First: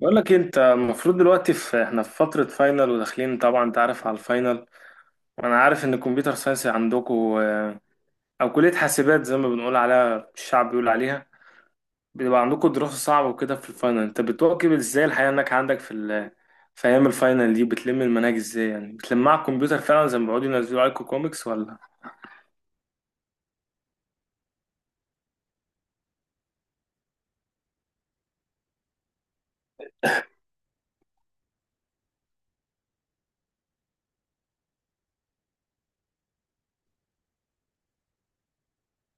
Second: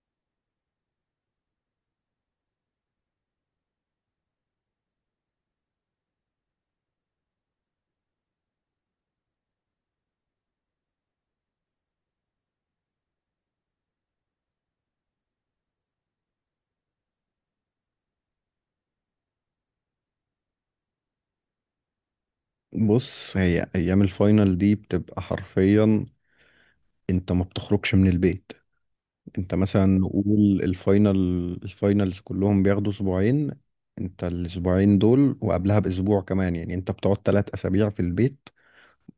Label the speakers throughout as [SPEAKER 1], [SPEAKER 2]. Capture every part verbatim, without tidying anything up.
[SPEAKER 1] بقول لك انت المفروض دلوقتي في احنا في فترة فاينل وداخلين، طبعا انت عارف على الفاينل. وانا عارف ان الكمبيوتر ساينس عندكم، او كلية حاسبات زي ما بنقول عليها، الشعب بيقول عليها بيبقى عندكم دراسة صعبة وكده. في الفاينل انت بتواكب ازاي الحياة انك عندك في ال... في ايام الفاينل دي بتلم المناهج ازاي؟ يعني بتلمها على الكمبيوتر فعلا زي ما بيقعدوا ينزلوا عليكم كوميكس ولا
[SPEAKER 2] بص، هي ايام الفاينل دي بتبقى حرفيا. انت ما بتخرجش من البيت. انت مثلا نقول الفاينل الفاينلز كلهم بياخدوا اسبوعين. انت الاسبوعين دول وقبلها باسبوع كمان، يعني انت بتقعد ثلاث اسابيع في البيت،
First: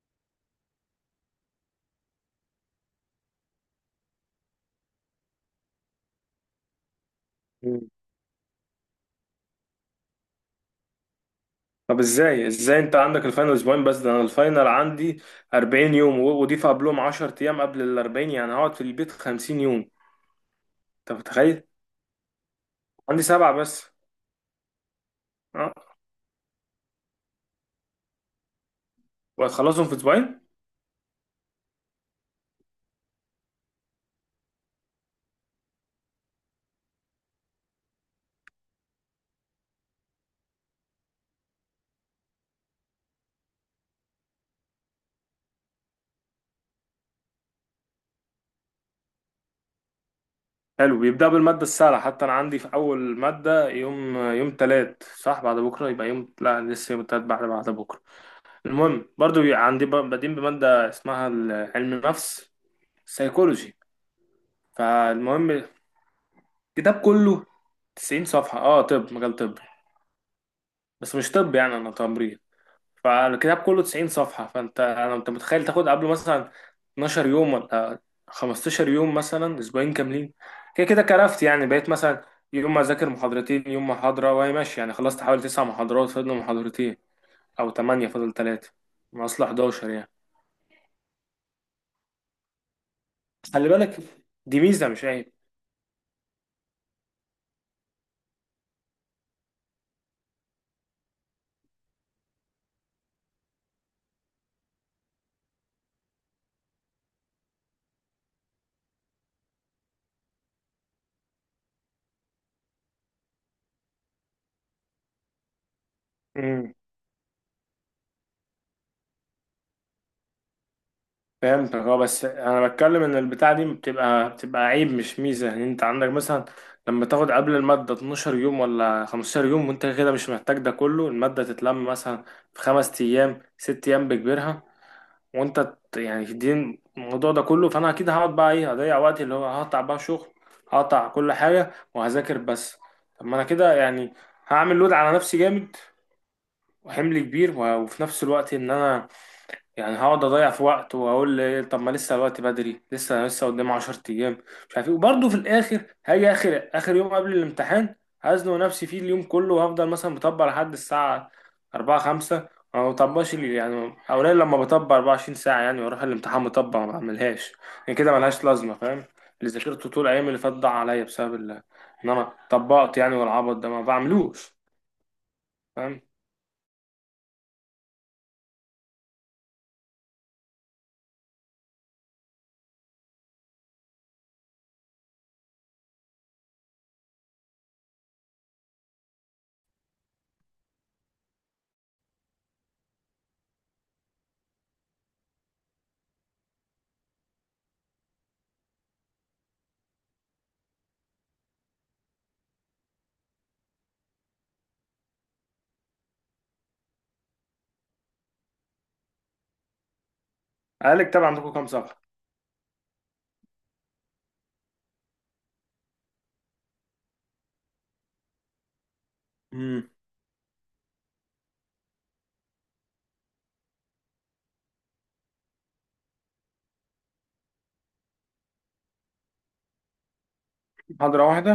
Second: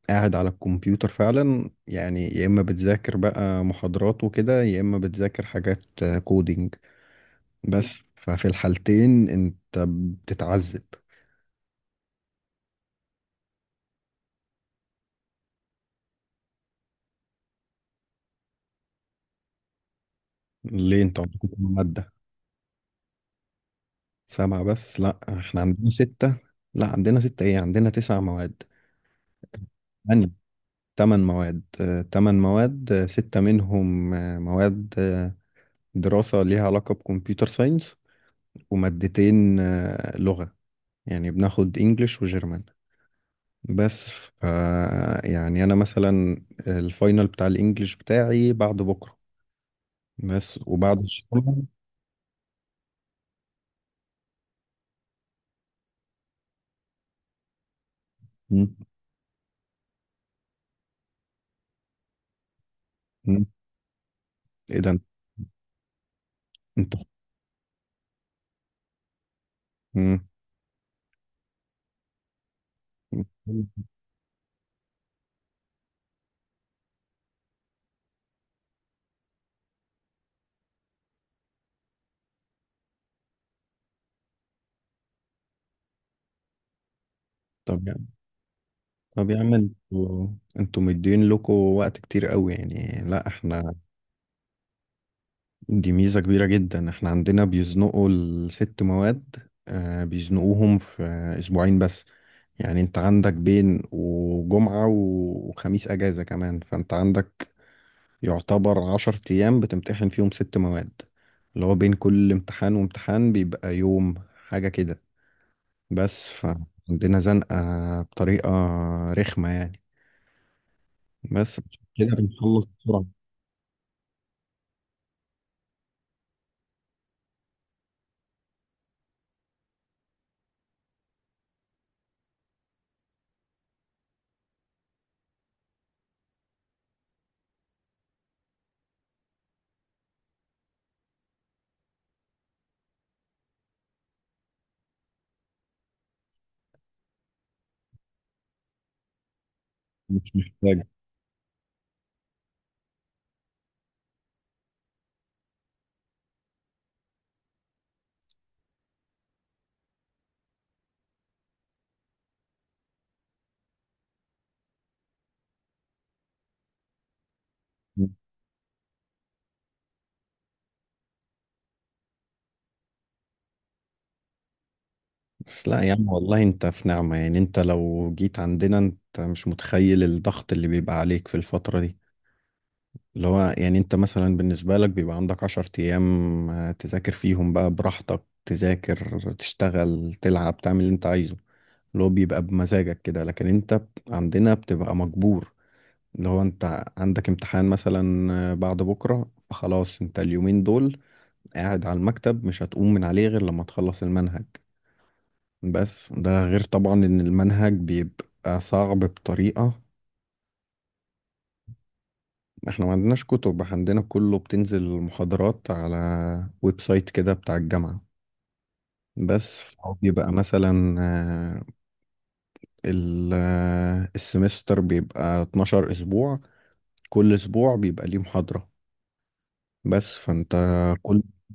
[SPEAKER 2] قاعد على الكمبيوتر فعلا. يعني يا اما بتذاكر بقى محاضرات وكده، يا اما بتذاكر حاجات كودينج، بس.
[SPEAKER 1] مم.
[SPEAKER 2] ففي الحالتين انت بتتعذب.
[SPEAKER 1] طب ازاي، ازاي انت عندك الفاينل اسبوعين بس؟ ده انا الفاينل عندي أربعين يوم و- وضيف قبلهم عشر ايام قبل ال أربعين، يعني هقعد في البيت خمسين يوم.
[SPEAKER 2] ليه؟
[SPEAKER 1] انت
[SPEAKER 2] انت عندكم
[SPEAKER 1] متخيل؟
[SPEAKER 2] مادة؟
[SPEAKER 1] عندي سبعة بس.
[SPEAKER 2] سبعة بس؟ لا، احنا
[SPEAKER 1] اه،
[SPEAKER 2] عندنا ستة. لا، عندنا ستة، ايه، عندنا تسع مواد،
[SPEAKER 1] وهتخلصهم في
[SPEAKER 2] يعني
[SPEAKER 1] اسبوعين؟
[SPEAKER 2] تمن مواد، آه، تمن مواد، آه، ستة منهم، آه، مواد، آه، دراسة ليها علاقة بكمبيوتر ساينس، ومادتين آه، لغة، يعني بناخد انجليش وجيرمان، بس. ف يعني انا مثلا، الفاينل بتاع الانجليش بتاعي بعد بكرة، بس، وبعد
[SPEAKER 1] حلو، بيبدأ بالمادة
[SPEAKER 2] الشغل.
[SPEAKER 1] السهلة. حتى انا عندي في اول مادة يوم، يوم تلات صح؟ بعد بكرة يبقى يوم، لا لسه يوم تلات بعد بعد بكرة.
[SPEAKER 2] مم.
[SPEAKER 1] المهم برضو بيبقى عندي ب- بادئين بمادة اسمها ال- علم النفس،
[SPEAKER 2] مم.
[SPEAKER 1] سيكولوجي.
[SPEAKER 2] ايه ده؟
[SPEAKER 1] فالمهم
[SPEAKER 2] انت.
[SPEAKER 1] الكتاب كله تسعين صفحة. اه، طب مجال طب؟
[SPEAKER 2] مم.
[SPEAKER 1] بس مش طب، يعني انا تمريض. فالكتاب كله تسعين صفحة، فانت انا انت متخيل تاخد قبله مثلا اتناشر يوم ولا خمستاشر يوم مثلا، اسبوعين كاملين، كده كده كرفت. يعني بقيت مثلا يوم ما اذاكر محاضرتين، يوم محاضرة، وهي ماشي. يعني خلصت حوالي تسع محاضرات، فاضل محاضرتين او
[SPEAKER 2] طب، يعني،
[SPEAKER 1] تمنية فاضل تلاتة، من
[SPEAKER 2] طب يا
[SPEAKER 1] اصل
[SPEAKER 2] عم،
[SPEAKER 1] حداشر يعني.
[SPEAKER 2] انتوا انتوا مدين لكم وقت كتير قوي، يعني. لا،
[SPEAKER 1] خلي
[SPEAKER 2] احنا،
[SPEAKER 1] بالك، دي ميزة مش
[SPEAKER 2] دي ميزة كبيرة جدا. احنا عندنا بيزنقوا الست مواد، آه، بيزنقوهم في اسبوعين بس. يعني انت عندك بين وجمعة و- وخميس اجازة كمان، فانت عندك يعتبر عشر ايام بتمتحن فيهم ست مواد، اللي هو بين كل امتحان وامتحان بيبقى يوم، حاجة كده. بس
[SPEAKER 1] عيب.
[SPEAKER 2] فعندنا زنقة بطريقة رخمة، يعني، بس.
[SPEAKER 1] فهمتك، اه،
[SPEAKER 2] كده
[SPEAKER 1] بس
[SPEAKER 2] بنخلص
[SPEAKER 1] انا بتكلم
[SPEAKER 2] بسرعة.
[SPEAKER 1] ان البتاعه دي بتبقى بتبقى عيب مش ميزه. يعني انت عندك مثلا لما تاخد قبل الماده اتناشر يوم ولا خمستاشر يوم، وانت كده مش محتاج ده كله، الماده تتلم مثلا في خمس ايام ست ايام بكبرها، وانت ت- يعني دي الموضوع ده كله. فانا اكيد هقعد بقى ايه، هضيع وقتي اللي هو هقطع بقى شغل، هقطع كل حاجه وهذاكر بس. طب ما انا كده يعني هعمل لود على نفسي جامد وحمل كبير و- وفي نفس الوقت ان انا يعني هقعد
[SPEAKER 2] مش
[SPEAKER 1] اضيع في
[SPEAKER 2] محتاج.
[SPEAKER 1] وقت واقول لي طب ما لسه الوقت بدري، لسه انا لسه قدام عشر ايام، مش عارف ايه، وبرضه في الاخر هاجي اخر اخر يوم قبل الامتحان هزنق نفسي فيه اليوم كله وهفضل مثلا مطبق لحد الساعه الرابعة خمسة. ما بطبقش لي- يعني اولا لما بطبق أربعة وعشرين ساعه يعني واروح الامتحان مطبق ما بعملهاش. يعني كده ملهاش لازمه، فاهم؟ اللي ذاكرته طول الايام اللي فاتت ضاع عليا بسبب ال- ان انا طبقت، يعني والعبط ده ما بعملوش.
[SPEAKER 2] بس لا يا
[SPEAKER 1] فاهم.
[SPEAKER 2] عم، والله انت في نعمة. يعني انت لو جيت عندنا انت مش متخيل الضغط اللي بيبقى عليك في الفترة دي. اللي هو يعني انت مثلا بالنسبة لك بيبقى عندك عشر ايام، آه، تذاكر فيهم بقى براحتك، تذاكر، تشتغل، تلعب، تعمل اللي انت عايزه، اللي هو بيبقى بمزاجك كده. لكن انت ب- عندنا بتبقى مجبور، اللي هو انت عندك امتحان مثلا آه، بعد بكرة، فخلاص انت اليومين دول قاعد على المكتب، مش هتقوم من عليه غير لما تخلص المنهج. بس ده غير طبعا ان المنهج بيبقى صعب بطريقة.
[SPEAKER 1] قالك طبعا. عندكم كام صفحه؟
[SPEAKER 2] احنا ما عندناش كتب، عندنا كله بتنزل محاضرات على ويب سايت كده بتاع الجامعة. بس
[SPEAKER 1] امم
[SPEAKER 2] فهو بيبقى مثلا، آه، ال- آه، السمستر بيبقى اتناشر اسبوع. كل اسبوع بيبقى ليه محاضرة، بس. فانت، كل
[SPEAKER 1] محاضره واحده؟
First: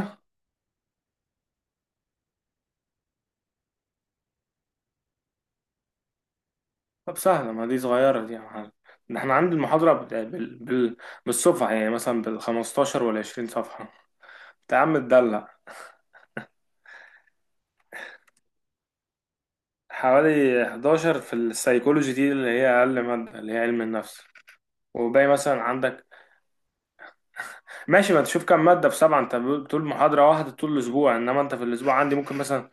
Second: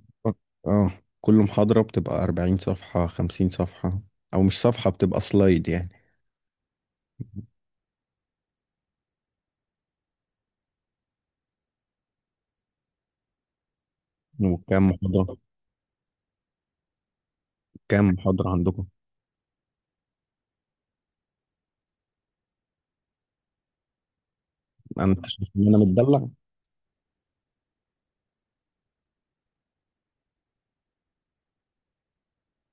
[SPEAKER 2] اه كل محاضرة بتبقى اربعين صفحة، خمسين صفحة، او مش صفحة، بتبقى سلايد، يعني.
[SPEAKER 1] طب سهلة، ما دي صغيرة دي يا معلم. ده احنا عند المحاضرة بال... بال... بال... بالصفحة، يعني مثلا بالخمستاشر والعشرين صفحة. انت يا
[SPEAKER 2] وكام
[SPEAKER 1] عم
[SPEAKER 2] محاضرة
[SPEAKER 1] تدلع.
[SPEAKER 2] كام محاضرة عندكم؟
[SPEAKER 1] حوالي حداشر في السيكولوجي دي اللي هي أقل مادة، اللي هي علم النفس.
[SPEAKER 2] انا، انت
[SPEAKER 1] وباقي
[SPEAKER 2] شايف
[SPEAKER 1] مثلا
[SPEAKER 2] ان انا
[SPEAKER 1] عندك،
[SPEAKER 2] متدلع؟
[SPEAKER 1] ماشي، ما تشوف كام مادة في سبعة. انت بتقول محاضرة واحدة طول الأسبوع، انما انت في الأسبوع عندي ممكن مثلا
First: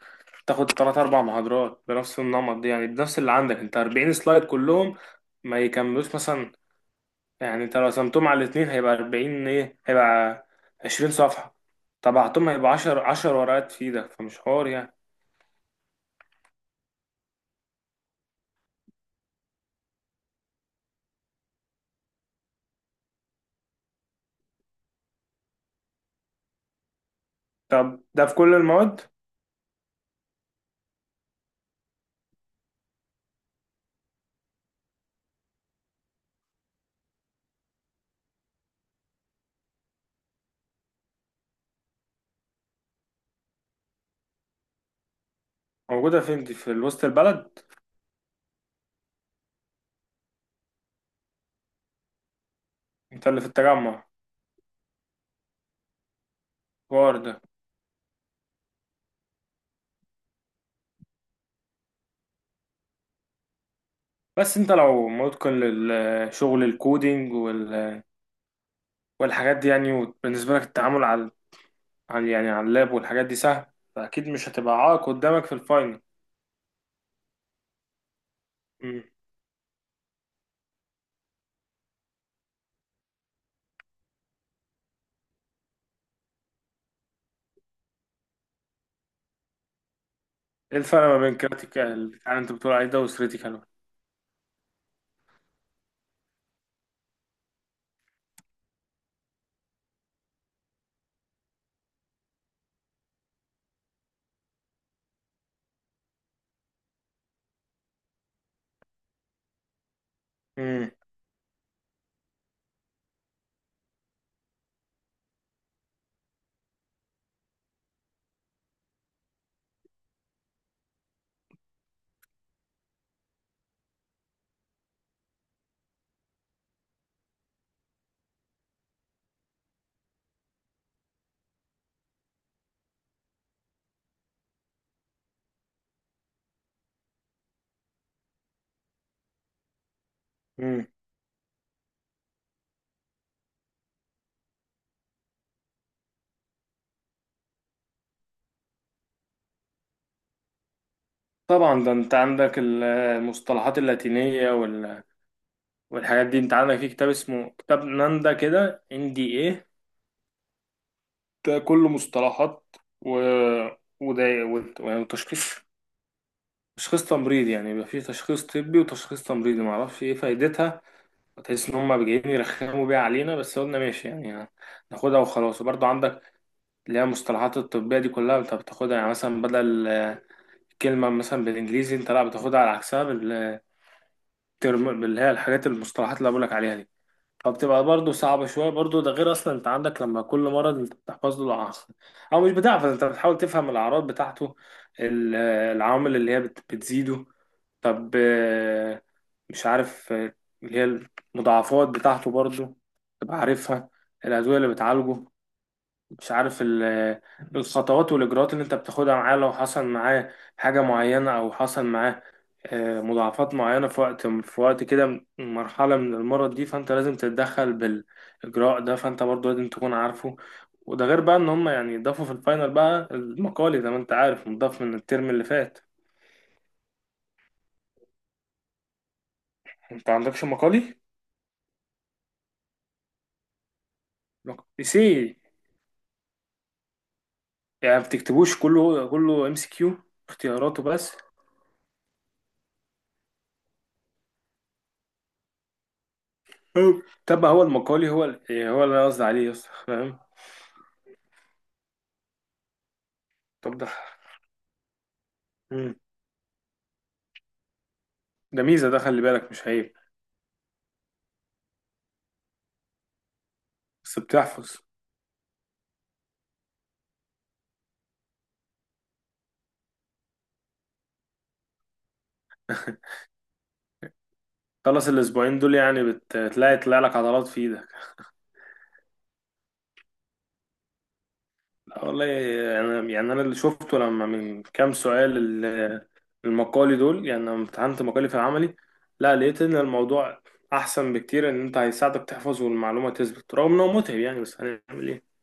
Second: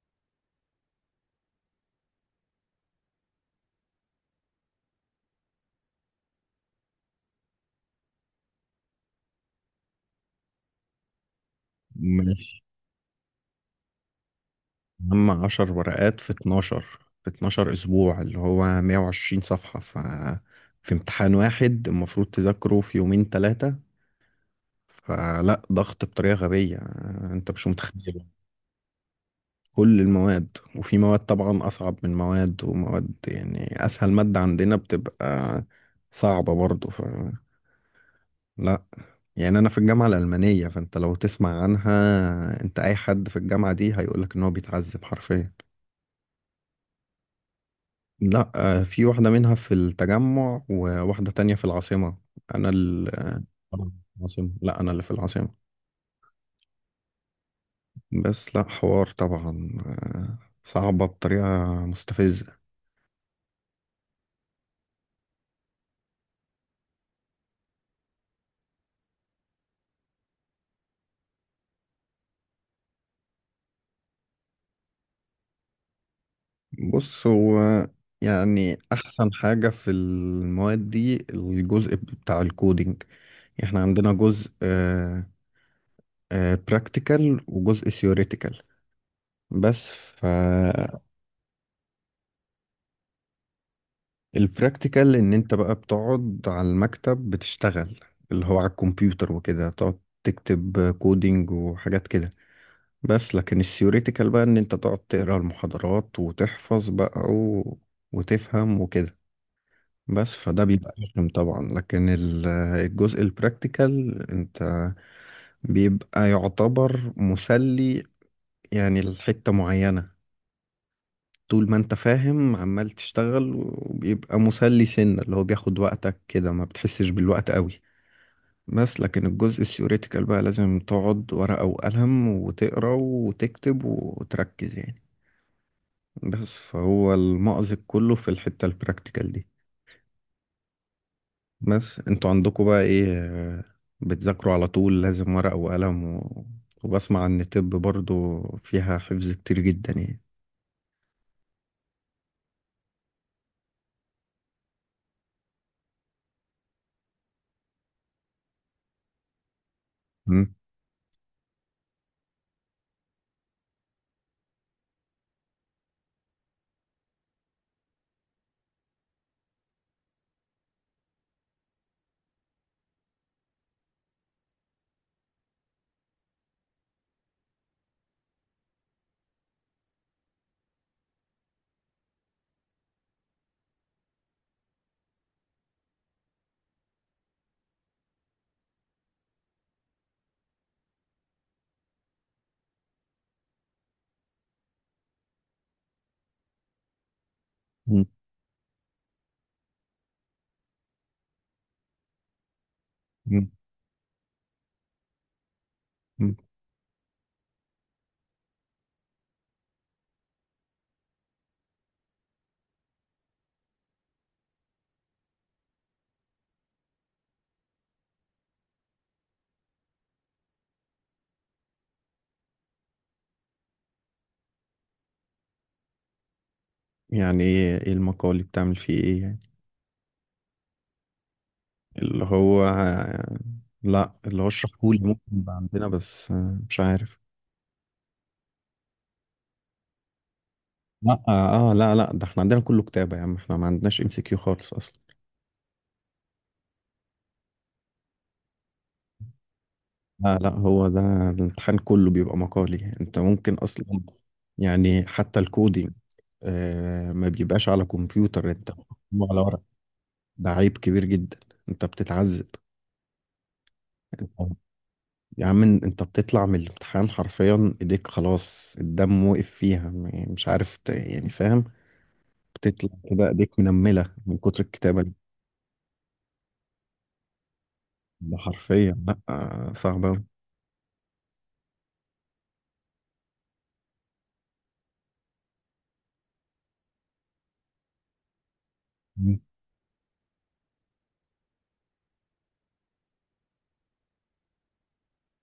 [SPEAKER 1] تاخد تلات أربع محاضرات بنفس النمط دي، يعني بنفس اللي عندك انت. أربعين سلايد كلهم ما يكملوش مثلا، يعني انت لو قسمتهم على الاتنين هيبقى أربعين ايه، هيبقى عشرين صفحة. طبعتهم
[SPEAKER 2] ماشي.
[SPEAKER 1] هيبقى عشرة، عشر ورقات في ده، فمش حوار يعني.
[SPEAKER 2] هم عشر ورقات في اتناشر في اتناشر أسبوع، اللي هو مية وعشرين صفحة. ف في امتحان واحد المفروض تذاكره في يومين تلاتة. فلا، ضغط بطريقة غبية، أنت مش
[SPEAKER 1] طب
[SPEAKER 2] متخيل.
[SPEAKER 1] ده في كل المواد؟
[SPEAKER 2] كل المواد، وفي مواد طبعا أصعب من مواد ومواد، يعني أسهل مادة عندنا بتبقى صعبة برضو. فلا، يعني أنا في الجامعة الألمانية، فأنت لو تسمع عنها، أنت، أي حد في الجامعة دي هيقولك إن هو بيتعذب حرفيا.
[SPEAKER 1] موجودة فين دي، في وسط البلد؟
[SPEAKER 2] لا، آه، في واحدة منها في التجمع، وواحدة تانية في العاصمة. أنا، ال-
[SPEAKER 1] انت اللي في
[SPEAKER 2] أنا
[SPEAKER 1] التجمع؟
[SPEAKER 2] في العاصمة، لا أنا اللي في العاصمة.
[SPEAKER 1] حوار ده.
[SPEAKER 2] بس، لا، حوار طبعا. آه، صعبة بطريقة مستفزة.
[SPEAKER 1] بس انت لو متقن للشغل الكودينج وال- والحاجات دي، يعني وبالنسبة لك التعامل على على- يعني على اللاب والحاجات دي سهل، فأكيد مش هتبقى عائق قدامك في الفاينل.
[SPEAKER 2] بص، هو يعني
[SPEAKER 1] مم.
[SPEAKER 2] أحسن حاجة في المواد دي الجزء بتاع الكودينج. احنا عندنا جزء براكتيكال وجزء ثيوريتيكال، بس. ف
[SPEAKER 1] ايه الفرق ما بين كريتيكال، يعني انت بتقول عليه ده، وكريتيكال؟
[SPEAKER 2] البراكتيكال، ان انت بقى بتقعد على المكتب بتشتغل، اللي هو على الكمبيوتر، وكده تقعد تكتب كودينج وحاجات كده، بس. لكن الثيوريتيكال بقى، ان انت تقعد تقرا المحاضرات وتحفظ بقى و... وتفهم وكده، بس. فده بيبقى رخم طبعا، لكن ال- الجزء البراكتيكال انت بيبقى يعتبر مسلي، يعني لحتة معينة. طول ما انت فاهم، عمال تشتغل، وبيبقى مسلي سنة، اللي هو بياخد وقتك كده، ما بتحسش بالوقت قوي. بس لكن الجزء الثيوريتيكال بقى لازم تقعد ورقة وقلم، وتقرا وتكتب وتركز، يعني. بس فهو المأزق كله في الحتة البراكتيكال دي، بس. انتوا عندكم بقى ايه؟ آه، بتذاكروا على طول لازم ورقة وقلم و... وبسمع ان طب برضو فيها حفظ كتير جدا، يعني.
[SPEAKER 1] طبعا ده انت عندك ال- المصطلحات اللاتينية وال- والحاجات دي. انت عندك في كتاب اسمه كتاب ناندا كده ان دي ايه؟
[SPEAKER 2] مم.
[SPEAKER 1] ده كله مصطلحات، و وده وت- يعني وتشخيص، تشخيص تمريضي، يعني يبقى في تشخيص طبي وتشخيص تمريضي. معرفش ايه فايدتها، تحس ان هم جايين يرخموا بيها علينا، بس قلنا ماشي يعني، ناخدها وخلاص. وبرضه عندك اللي هي المصطلحات الطبية دي كلها، انت بتاخدها يعني مثلا بدل آه، كلمة مثلا بالانجليزي انت لا بتاخدها على عكسها، ترم، اللي هي الحاجات المصطلحات اللي أنا بقولك عليها دي. فبتبقى برضه صعبة شوية. برضه ده غير أصلا أنت عندك لما كل مرض أنت بتحفظ له الأعراض، أو مش بتحفظ، أنت بتحاول تفهم الأعراض بتاعته، ال- العوامل اللي هي بت- بتزيده،
[SPEAKER 2] مم.
[SPEAKER 1] طب آه، مش عارف آه، اللي هي المضاعفات بتاعته برضه تبقى عارفها، الأدوية اللي بتعالجه، مش
[SPEAKER 2] مم.
[SPEAKER 1] عارف ال- الخطوات والإجراءات اللي أنت بتاخدها معاه لو حصل معاه حاجة معينة أو حصل معاه آه، مضاعفات معينة في وقت، في وقت كده م- مرحلة من المرض دي، فأنت لازم تتدخل بالإجراء ده، فأنت برضه لازم تكون عارفه. وده غير بقى إن هم يعني ضافوا في الفاينل بقى المقالي زي ما أنت عارف، مضاف من الترم اللي فات.
[SPEAKER 2] يعني ايه؟ إيه المقالي بتعمل فيه ايه يعني؟
[SPEAKER 1] أنت عندكش مقالي؟
[SPEAKER 2] اللي هو لا، اللي هو
[SPEAKER 1] مق-
[SPEAKER 2] اشرحهولي،
[SPEAKER 1] سي،
[SPEAKER 2] ممكن يبقى عندنا، بس آه، مش عارف.
[SPEAKER 1] يعني ما بتكتبوش كله كله، ام سي كيو، اختياراته
[SPEAKER 2] لا،
[SPEAKER 1] بس.
[SPEAKER 2] اه آه، لا، لا، ده احنا عندنا كله كتابة يا عم. احنا ما عندناش ام سي كيو خالص اصلا.
[SPEAKER 1] أوه. طب هو المقالي هو ال- هو اللي أنا قصدي عليه، يس، فاهم.
[SPEAKER 2] لا، لا، هو ده. الامتحان كله بيبقى مقالي. انت ممكن
[SPEAKER 1] طب
[SPEAKER 2] اصلا،
[SPEAKER 1] ده
[SPEAKER 2] يعني حتى الكودينج
[SPEAKER 1] مم.
[SPEAKER 2] آه ما بيبقاش على كمبيوتر،
[SPEAKER 1] ده
[SPEAKER 2] انت
[SPEAKER 1] ميزة ده، خلي
[SPEAKER 2] هو على
[SPEAKER 1] بالك
[SPEAKER 2] ورق.
[SPEAKER 1] مش عيب.
[SPEAKER 2] ده عيب كبير جدا. انت بتتعذب.
[SPEAKER 1] بس
[SPEAKER 2] انت-
[SPEAKER 1] بتحفظ.
[SPEAKER 2] يا عم، انت بتطلع من الامتحان حرفيا، ايديك خلاص الدم وقف فيها، م- مش عارف، ت- يعني، فاهم؟ بتطلع كده ايديك منملة من كتر الكتابة
[SPEAKER 1] خلص
[SPEAKER 2] اللي...
[SPEAKER 1] الأسبوعين دول يعني بتلاقي، تلاقي لك عضلات في إيدك.
[SPEAKER 2] ده حرفيا، لا، صعبة أوي.
[SPEAKER 1] لا والله، يعني, يعني أنا اللي شفته لما من كام سؤال، ال- المقالي دول، يعني لما امتحنت مقالي في العملي، لا
[SPEAKER 2] مم.
[SPEAKER 1] لقيت إن الموضوع أحسن بكتير. إن أنت هيساعدك تحفظ والمعلومة تثبت، رغم إنه متعب يعني، بس هنعمل إيه.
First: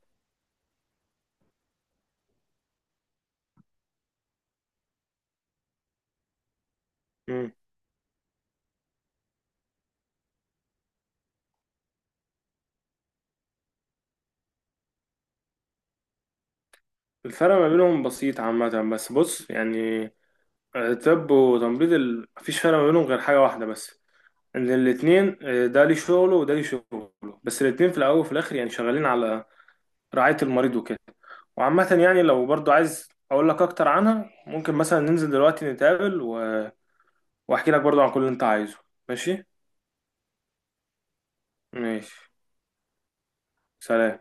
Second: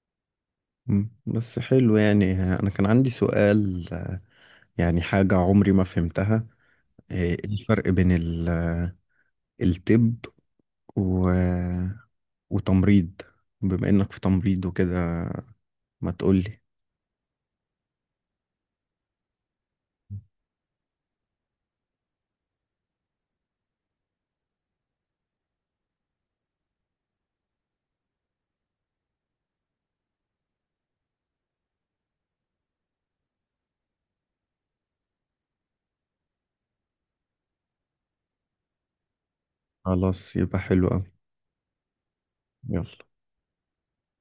[SPEAKER 2] مم. بس، حلو. يعني انا كان عندي سؤال، يعني حاجة عمري ما فهمتها. آه، إيه
[SPEAKER 1] مم.
[SPEAKER 2] الفرق بين ال- الطب و... وتمريض، بما انك في تمريض وكده؟ ما تقولي.
[SPEAKER 1] الفرق ما بينهم بسيط عامة، بس بص يعني. طب وتمريض ال... مفيش فرق ما بينهم غير حاجة واحدة بس، ان الاثنين ده ليه شغله وده ليه شغله، بس الاثنين في الاول وفي الاخر يعني شغالين على رعاية المريض وكده. وعامة يعني لو برضو عايز اقول لك اكتر عنها، ممكن مثلا ننزل دلوقتي نتقابل و... واحكي لك برضو عن كل اللي انت عايزه. ماشي.
[SPEAKER 2] خلاص، يبقى حلو قوي.
[SPEAKER 1] ماشي.
[SPEAKER 2] يلا.
[SPEAKER 1] سلام.